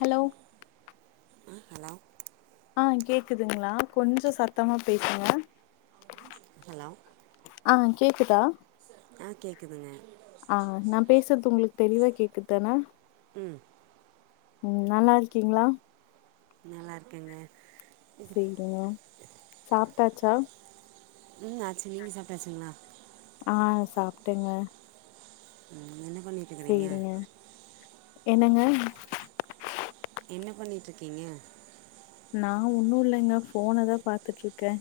hello ஆ hello ஆ கேக்குதுங்களா கொஞ்சோ சத்தமா பேசுங்க ஹலோ ஆ கேக்குதா ஆ கேக்குதுங்க ஆ நா பேசுறது உங்களுக் தெளிவா கேக்குதான உம் உம் நல்லாருக்கீங்ளா நல்லாருக்கங்க செய்ட சாப்டாச்சா ம் ஆச்சி நீங்க சாப்டாச்சிங்ளா ஆ சாப்டேங்க உம் என்ன பண்ணிட்டுக்குறே சேரிங்க என்னங்க என்ன பண்ணீட்ருக்கிங்க நா ஒன்னு இல்லைங்க ஃபோனதா பாத்துட்ருக்கே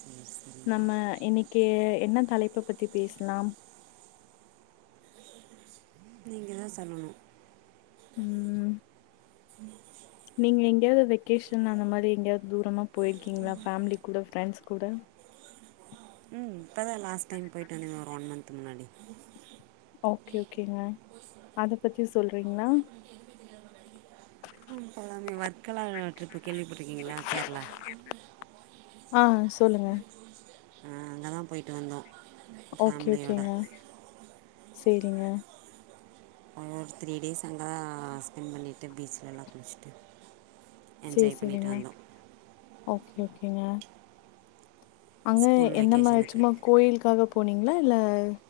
சேர் சே நம்ம இன்னைக்கி என்ன தலைப்ப பத்தி பேசலாம் நீங்கதா சொல்லணு உம் நீங்க எங்கயாவது வெக்கேஷன் அந்த மாரி எங்கயாவது தூரமாக போயிருக்கீங்ளா ஃபேமிலி கூட ஃப்ரெண்ட்ஸ் கூட ம் இப்பதா லாஸ்ட் டைம் போய்ட்டு வந்தங்க ஒரு ஒன் மன்த் முன்னாடி ஓகே ஓகேங்க அத பத்தி சொல்றிங்ளா ம் சொல்லாமே வர்க்கலா ட்ரிப்பு கேள்விப்பட்ருக்கிங்ளா கேரளா ஆ சொல்லுங்க ஆ அங்கதா போயிட்டு வந்தோ ஓகே ஓகேங்க சேரிங்க ஒரு த்ரீ டேஸ் அங்க ஸ்பென்ட் பண்ணிட்டு பீச்ல எல்லா குளிச்சிட்டு சேரி செரிங்க ஓகே ஓகேங்க அங்க ஸ்கூல் என்னம்ம வெக்கேஷனுக்கு சும்மா கோயிலுக்காக போனிங்ளா இல்ல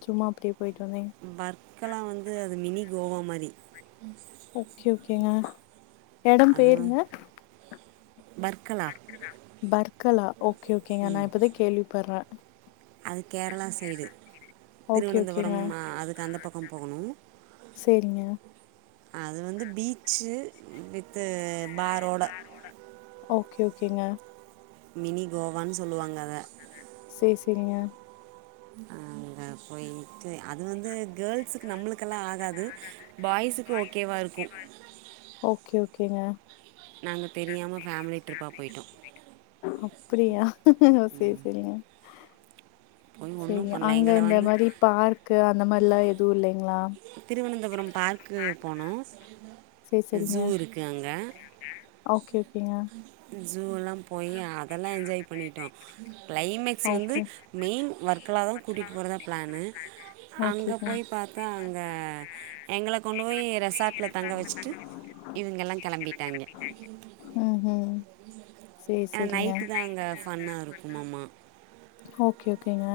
சும்மா அப்படியே போயிட்டு வந்திங் வர்க்கெலா வந்து அது மினி கோவா மாரி ஓகே ஓகேங்க எடம் அதுதா பேருங்க வர்க்கலா பர்க்கலா ஓகே ஓகேங்க நா இப்பதா கேள்விப்படற அது கேரளா சைடு ஓகே ஓகேங்க திருவனந்தபுரம் அதுக்கு அந்த பக்கம் போகணு சேரிங்க அது வந்து பீச்சு வித்து பாரோட ஓகே ஓகேங்க மினி கோவான் சொல்லுவாங்க அத சேர் செரிங்க அங்க போயிட்டு அது வந்து கேர்ள்ஸுக்கு நம்ளுக்கெல்லா ஆகாது பாய்ஸுக் ஓகே ஓகேங்க நாங்க தெரியாம ஃபேமிலி ட்ரிப்பா போய்ட்டோ அப்படியா சேர் செரிங்க போய் சேரி ஒன்றும் பண்ணல அங்க எங்களை இந்த வந்து மாரி பார்க்கு அந்த மாரிலா எதுவு இல்லைங்ளா திருவனந்தபுரம் பார்க்கு போனோ சேரி சேரிங்க ஜூ இருக்கு அங்க ஓகே ஓகேங்க ஜூ எல்லா போய் அதெல்லா என்ஜாய் பண்ணிட்டோ கிளைமேட் ஸ் வந்து ஓகே மெயின் வர்க்கலாதா கூட்டிட்டு போறதா பிளானு அங்க ஓகேங்க போய் பாத்தா அங்க எங்கள கொண்டு போய் ரெசார்ட்ல தங்க வெச்சுட்டு இவங்க எல்லா கெளம்பிட்டாங்க ம் ம் சேரி ஏனா சேரிங்க நைட்டுதா அங்க ஃபன்னா இருக்குமாமா ஓகே ஓகேங்க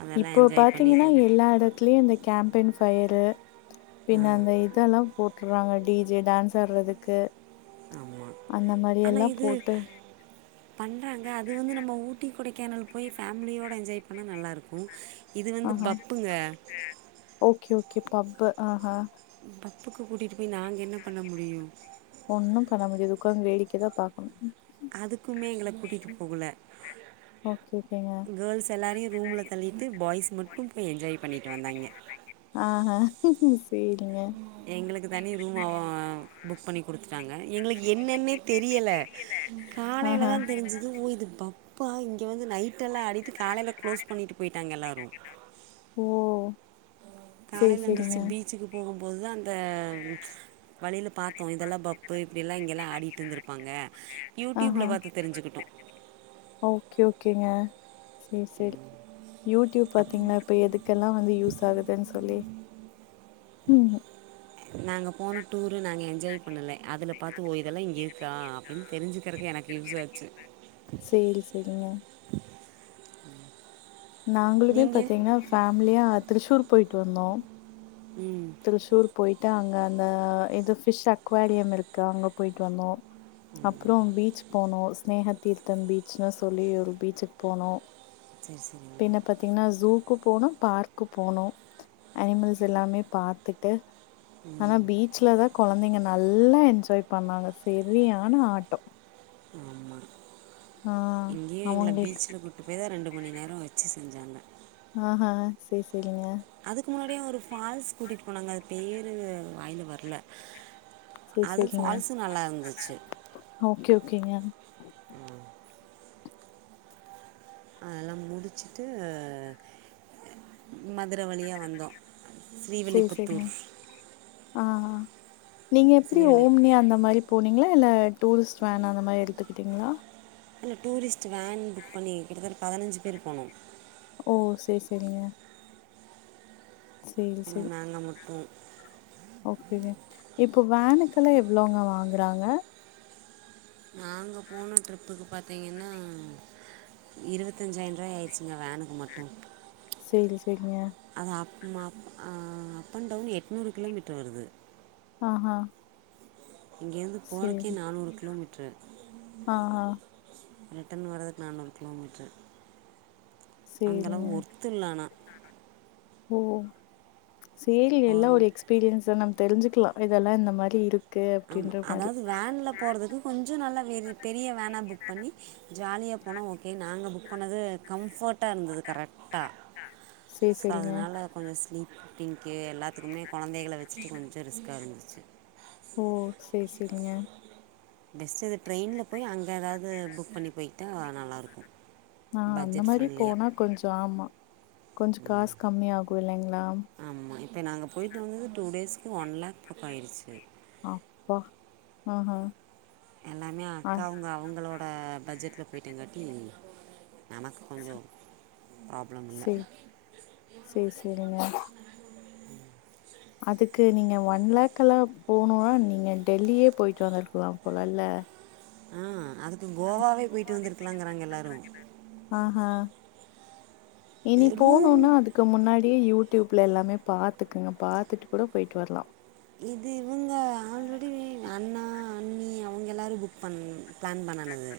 அதெல்லாம் இப்போ என்ஜாய் பண்ணிட்டு பாத்திங்கன்னா வந்தேன் எல்லா எடத்துலயு இந்த கேம்பன் ஃபயரு பின்ன ஆ அந்த இதெல்லா போட் றாங்க டி ஜே டான்ஸ் ஆடறதுக்கு ஆனா இது போட்டு பண்றாங்க அது வந்து நம்ம ஊட்டி கொடைக்கானல் போய் ஃபேமிலியோட என்ஜாய் பண்ண நல்லா இருக்கு இது வந்து ஆஹா பப்புங்க ஓகே ஓகே பப்பு ஆ ஹ பப்புக்கு கூட்டிட்டு போய் நாங்க என்ன பண்ண முடியு ஒண்ணும் பண்ண முடியாது உக்காந்து வேடிக்கதா பாக்கணு அதுக்குமே எங்கள கூட்டிட்டு போகல ஓகே ஓகேங்க கேர்ள்ஸ் எல்லாரையு ரூம்ல தள்ளிட்டு பாய்ஸ் மட்டும் போய் என்ஜாய் பண்ணிட்டு வந்தாங்க ஆ ஆ சேரிங்க எங்களுக்கு தனி ரூம் அவ புக் பண்ணி கொடுத்துட்டாங்க எங்களுக்கு என்னென்னே தெரியல காலையில ஆஹா தா தெரிஞ்சது ஓ இது பப் பா இங்கே வந்து நைட்டெல்லா ஆடிட்டு காலையில க்ளோஸ் பண்ணிட்டு போயிட்டாங்க எல்லோரு ஓ சேரி காலையில சேரிங்க எந்துருச்சு பீச்சுக்கு போகும்போதுதா அந்த வழில பாத்தோ இதெல்லா பப்பு இப்டில்லா இங்கெல்லா ஆடிட்ருந்திருப்பாங்க ஆஹ ஓகே ஓகேங்க சேர் செரி யூடியூப் பாத்தீங்களா இப்போ எதுக்கெல்லா வந்து யூஸ் ஆகுதுன்னு சொல்லி ம் நாங்க போன டூரு நாங்க எஜ்ஜாய் பண்ணல அதுல பாத்து ஓ இதெல்லா இருக்கா அப்டின் தெரிஞ்சுக்கறக்கு எனக்கு யூஸ் ஆச்சு சேரி சேரிங்க நாங்களுமே நீங்கள் பாத்தீங்னா ஃபேம்லியா த்ரிச்சூர் போய்ட்டு வந்தோ ம் திர்சூர் போயிட்டு அங்க அந்த இது ஃபிஷ் அக்வாடியம் இருக்கு அங்க போயிட்டு வந்தோ அப்றோ பீச் போனோ ஸ்னேக தீர்த்தம் பீச்ன்னு சொல்லி ஒரு பீச்சுக்கு போனோ சரி சரிங்க பின பத் பாத்தீங்னா ஜூக்கு போனோ பார்க்கு போனோ அனிமல்ஸ் எல்லாமே பாத்துட்டு ஆனா பீச்லதா கொழந்தைங்க நல்லா எஜ்ஜாய் பண்ணாங்க செரியான ஆட்டோ ஆமா ஆ இங்கேயு எங்கல அவங்களுக்கு பீச்சல கூ அப்டே தா ரெண்டு மணி நேரொ வச்சு செஞ்சாங்க ஆஹா சேர் செரிங்க அதுக்கு முன்னாடியு ஒரு ஃபால்ஸ் கூட்டிட்டு போனாங்க அது பேரு வாய்ல வர்ல சேரி அது சேரிங்க ஃபால்ஸ் நல்லா இருந்துச்சு ஓகே ஓகேங்க அதெல்லா முடிச்சிட்டு மதுர வழியா வந்தோ சேர் செரிங்க ஆ நீங்க எப்டி ஸ்ரீவில்லி ஓம்னியா அந்த மாரி போனீங்ளா இல்ல டூரிஸ்ட் வேன் அந்த மாரி எடுத்துக்கிட்டிங்ளா இல்ல டூரிஸ்ட் வேன் புக் பண்ணி கிட்டத்தட்ட பதினஞ்சு பேர் போனோ ஓ சேர் செரிங்க சேரி சேரி ஆனால் நாங்கள் மட்டும் ஓகே இப்போ வேனுக்கெல்லா எவ்ளோங்க வாங்குறாங்க நாங்க போன ட்ரிப்புக்கு பாத்தீங்கன்னா இருவத்தஞ்சாயின்ருவா ஆயிச்சிங்க வேனுக்கு மட்டு சேரி செரிங்க அது அப் மப் ஆ அப் அண்ட் டவுன் எட்நூறு கிலோமீட்டர் வருது ஆஹ இங்கேர்ந்து போரக்கே நானூறு கிலோமீட்ரு ஆஹா ரிட்டர்ன் வரதுக்கு நானூறு கிலோமீட்டரு சேரிங்க அந்தளவு ஒர்த்துல்ல ஆனா ஓ சேரி எல்லா ஒரு எக்ஸ்பீரியன்ஸ் நம்ம தெரிஞ்சுக்கலா இதெல்லா இந்த மாரி இருக் ஆமா அதாவது வேன்ல போறதுக்கு கொஞ்ச நல்லா வே பெரிய வேனா புக் பண்ணி ஜாலியா போனோ ஓகே நாங்க புக் பண்ணது கம்ஃபர்ட்டா இருந்தது கரெட்டா சேரி சோ சேரிங்க அதனால கொஞ்ச ஸ்லீப்பிங்க்கு எல்லாத்துக்குமே கொழந்தகள வச்சுட்டு கொஞ்ச ரிஸ்க்கா இருந்துச்சு ஓ சேர் செரிங்க பெஸ்ட்டு இது ட்ரெயின்ல போய் அங்க எதாவது புக் பண்ணி போயிக்ட்டா நல்லாருக்கு ஆ அந்த மாரி போனா கொஞ்சோ ஆமா கொஞ்ச காச் கம்மி ஆகு இல்லைங்ளா ஆமா இப்ப நாங்க போயிட்டு வந்தது டூ டேஸ்க்கு ஒன் லக் பக்க ஆயிர்ச்சு அப்பா எல்லாமே ஆ அக்காவுங்க அவுங்களோட பட்ஜெட்ல போயிட்டங்காட்டி எனக்கு கொஞ்ச ப்ராப்ளம் இல்ல சேர் சேரிங்க அதுக்கு நீங்க ஒன் லேக்கலா போணுவா நீங்க டெல்லியே போயிட்டு வந்துருக்கலாம் போல ல ஆ அதுக்கு கோவாவே போய்டு வந்துருக்கிலாங்கறாங்க எல்லாரு ஆஹா இனி ரூம் போனுனா அதுக் கு முன்னாடியே யூடியூப்ல எல்லாமே பாத்துகுங்க பாத்துட்டு கூட போய்ட்டு வர்லா இது இவங்க ஆல்ரெடி அண்ணா அண்ணி நீ அவுங்க எல்லாரு புக் பண் பிளான் பண்ணனது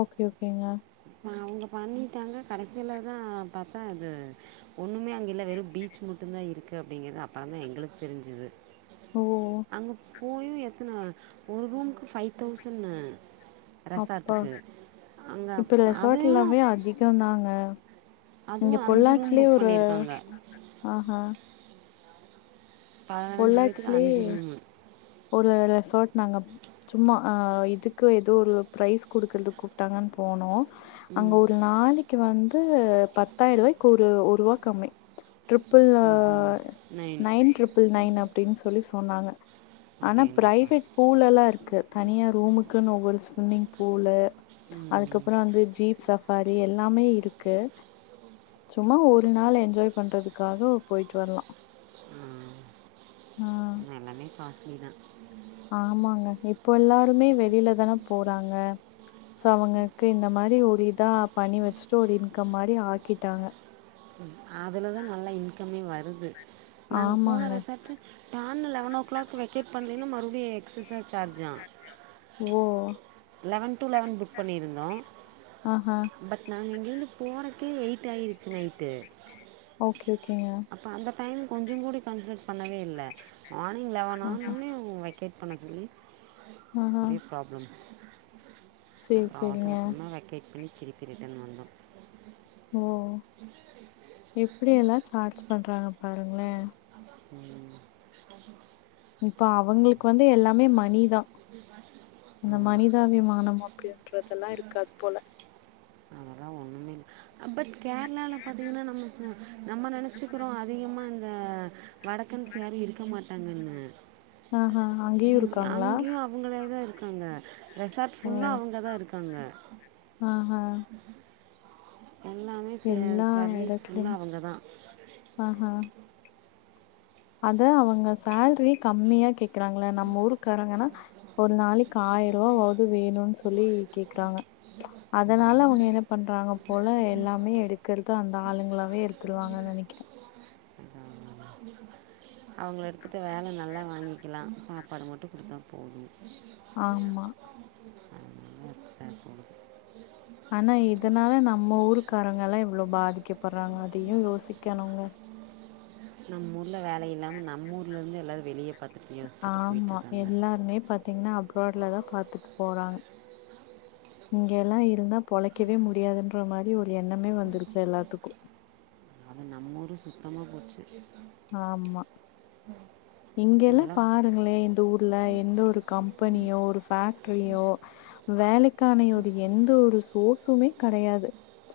ஓகே ஓகேங்க அவுங்க பண்ணிடாங்க கடைசிலதா பாத்தா அது ஒண்ணுமே அங்க இல்ல வெறும் பீச் மட்டுந்தா இருக்கு அப்பிடிங்கிறா அப்ப அதா எங்களுக்கு தெரிஞ்சுது ஓ அங்க போயு எத்தன ஒரு ரூமுக்கு ஃபைவ் தௌசண்ணு ரெஷாட்டுக்கு அங்க இந்த ரெஷாட் எல்லாமே அதிகோதாங்க இங்க அதுவும் அஞ்சு ரூம் பொள்ளாச்சிலே புக் ஒரு பண்ணியிருக்காங்க ஆஹா பதனஞ்சு பேத்துக்கு பொள்ளாச்சிலயே அஞ்சு ரூமு ஒரு ரெஷார்ட் நாங்க சும்மா அ இதுக்கு ஏதோ ஒரு ப்ரைஸ் குடுக்கற்துகு தங்க போனோ அங்க ஒரு நாளிக் க்கி வந்து பத்தாய்ர்வாய்கு ஒரு ஒரூவா கம்மி ட்ரிப்புள் அ நைன் ட்ரிப்புள் நைன் அப்டின் சொல்லி சொன்னாங்க ஆனா அப்படிங்கப்பா ப்ரைவேட் பூலெல்லா இருக்கு தனியா ரூமுக்குன்னு ஒவ்வொரு ஸ்விம்மிங் பூலு அதுக்கப்ற வந்து சீப் சஃபாரி எல்லாமே இருக்கு சும்மா ஒரு நாள் என்ஜாய் பண்றதுக்காக போயிட்டு வர்லா அ அனா எல்லாமே காஸ்ட்லி தா ஆமாங்க இப்போ எல்லாருமே வெளில தான போறாங்க சோ அவங்களுக்கு இந்த மாரி ஒரு இதா பண்ணி வச்சுட்டு ஒரு இன்கம் மாரி ஆக்கிட்டாங்க அதுலதா நல்லா இன்கமே வருது நாங்க போன ஆமாங்க ரிசார்ட்டு டான்னு லெவன் ஓ கிளாக் வெக்கேட் பண்லேனா மறுவுடி எக்சஸ்ஸா சார்ஜா ஓ லெவன் டூ லெவன் புக் பண்ணியிருந்தோ ஆஆ பட் நாங்க இங்கிருந்து போறக்கே எயிட் ஆயிருச்சி நைட்டு ஓகே ஓகேங்க இப்ப அந்த டைம் கொஞ்ச கூட கன்ஸ்டர் பண்ணவே இல்ல மார்னிங் லெவன் ஆஹா ஆனோனே வை கேட் பண்ண சொல்லி ஆஹா ஒரே ப்ராப்ளம்ஸ் சேரி அப்ற அவசர சேரிங்க அவசரமா வெக்கேட் பண்ணி திருப்பி ரிட்டன் வந்தோ ஓ எப்டியெல்லா சார்ஜ் பண்றாங்க பாருங்களே உம் இப்ப அவங்களுக்கு வந்து எல்லாமே மணிதா அந்த ஆமாம் மனிதாபிமானம் அப்டின்றதுலா இருக்காது போல அதெல்லாம் ஒன்றுமே இல்லை பட் கேரளால பாத்தீங்கன்னா நம்ம நம்ம நனச்சிக்கறோ அதிகமா இந்த வடக்கன்னஸ் யாரு இருக்க மாட்டாங்கன்னு ஆ ஆ அங்கயு இங்க- இருக்காங்களா அங்கேயும் அவங்களே தா இருக்காங்க ரெஸாட் ஃபுல்லா அவங்க தா இருக்காங்க ஆ ஹா எல்லாமே ஸே எல்லா ஸர்வீஸ்ஃபுல்லா அவங்க தா ஆ ஹ அத அவங்க ஸேல்ரி கம்மியா கேக்குறாங்கள நம்ம ஊருக்காரங்கனா ஒரு நாளைக்கு ஆயிர ரூவாவாது வேணுனு சொல்லி கேக்குறாங்க அதனால அவங்க என்ன பண்றாங்க போல எல்லாமே எடுக்கறது அந்த ஆளுங்களாவே இருக் [unintelligible] அவங்கள எடுத்துட்டு வேல நல்லா வாங்கிக்கலா சாப்பாடு மட்டு குடுத்தா போது ஆ மா அ [unintelligible] ஆனா இதனால நம்ம ஊருக்காரங்கலா எவ்ளோ பாதிக்கப்படுறாங்க அதயு யோசிக்கணுங்க நம்ம ஊர்ல வேல இல்லாம நம்ம ஊர்ல இருந்து எல்லாரு வெளிய பாத் ஆமா எல்லாருமே பாத்தீங்கன்னா அப்ரட்லதா பாத்துட்டு போறாங்க இங்க எல்லா இருந்தா பொழைக்கவே முடியாதுன்ற மாரி ஒரு எண்ணமே வந்துருச்சு எல்லாத்துக்கு அது நம்மோரு சுத்தமா போச்சு ஆமா இங்கலா இங்கெல்லாம் பாருங்களே இந்த ஊர் ல்ல எந்த ஒரு கம்பெனியோ ஒரு பேக்ட்ரியோ வேலைக்கானயோரு எந்த ஒரு ஸோஸுமே கடையாது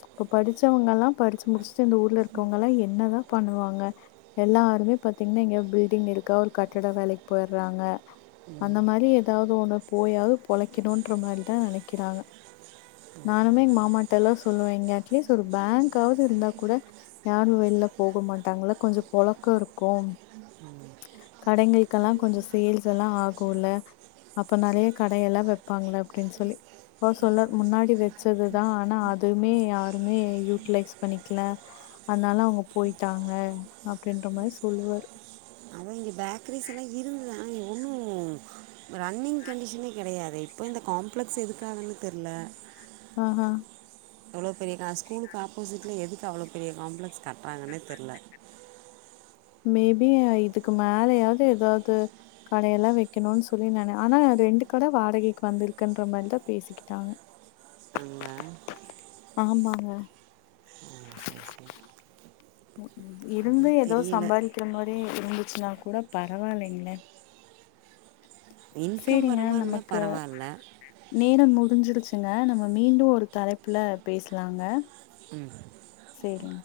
இப்ப படிச்சவங்கல்லா படிச்சு முடிச்சுட்டு இந்த ஊர்ல இருக்கவங்ல்லா என்னதா பண்ணுவாங்க எல்லாருமே பாத்தீங்கன்னா எங்கயோ பில்டிங் இருக்கா ஒரு கட்டட வேலைக்கு போயிடுறாங்க அந்த மாரி ஏதாவது ஒண்ணு போயாவது பொழைக்கணும்ன்ற மாரிதா நனைக்கிறாங்க நானுமே எங்க மாமாட்டல்லா சொல்லுவே இங்க அட்லீஸ்ட் ஒரு பேங்க்காவது இருந்தா கூட யாரு வெல்ல போக மாட்டாங்கள கொஞ்ச பொழக்கோ இருக்கு கடைகளுக்குலா கொஞ்ச சேல்ஸ் எல்லா ஆகுல அப்ப நறையா கடையெல்லா வெப்பாங்கள அப்டின்னு சொல்லி அப்ப சொல்ல முன்னாடி வெச்சதுதா ஆனா அதுமே யாருமே யூட்டிலைஸ் பண்ணிக்கல அதனால அவங்க போயிட்டாங்க அப்படின்ற மாரி சொல்லுவாரு அதுவும் இங்க பேக்கரிஸல்லா இருந்ததா ஆ ஒன்னு ரன்னிங் கண்டிஷனே கிடையாதே இப்போ இந்த காம்ப்ளெக்ஸ் எதுக்காகன்னு தெரில ஆ ஹா எவ்வளோ பெரிய கா ஆ ஸ்கூலுக்கு ஆப்போசிட்ல எதுக்கு அவ்வளோ பெரிய காம்ப்ளெக்ஸ் கட்டுறாங்கன்னே தெரியல மேபி இதுக்கு மேலயாது ஏதாது கடையெல்லா வெக்கணும்னு சொல்லி நானு ஆனா ரெண்டு கட வாடகைக்கு வந்திருக்குன்ற மாரி தா பேசிக் ட்டா ஆங்க ஆமாங்க ஓ சரி சரி இருந்தே அதுவும் ஏதோ தெரியல சம்பாதி க்கிற மாரி இருந்துச்சுனா கூட பரவாயில்லைங்களே இன்கம் வர ஸேரிங்க மாதிரி இருந்தால் நமக்கு பரவாயில்ல நேரம் முடிஞ்சிருச்சுங்க நம்ம மீண்டு ஒரு தலைப்புல பேஸலாங்க ம் சேரிங்க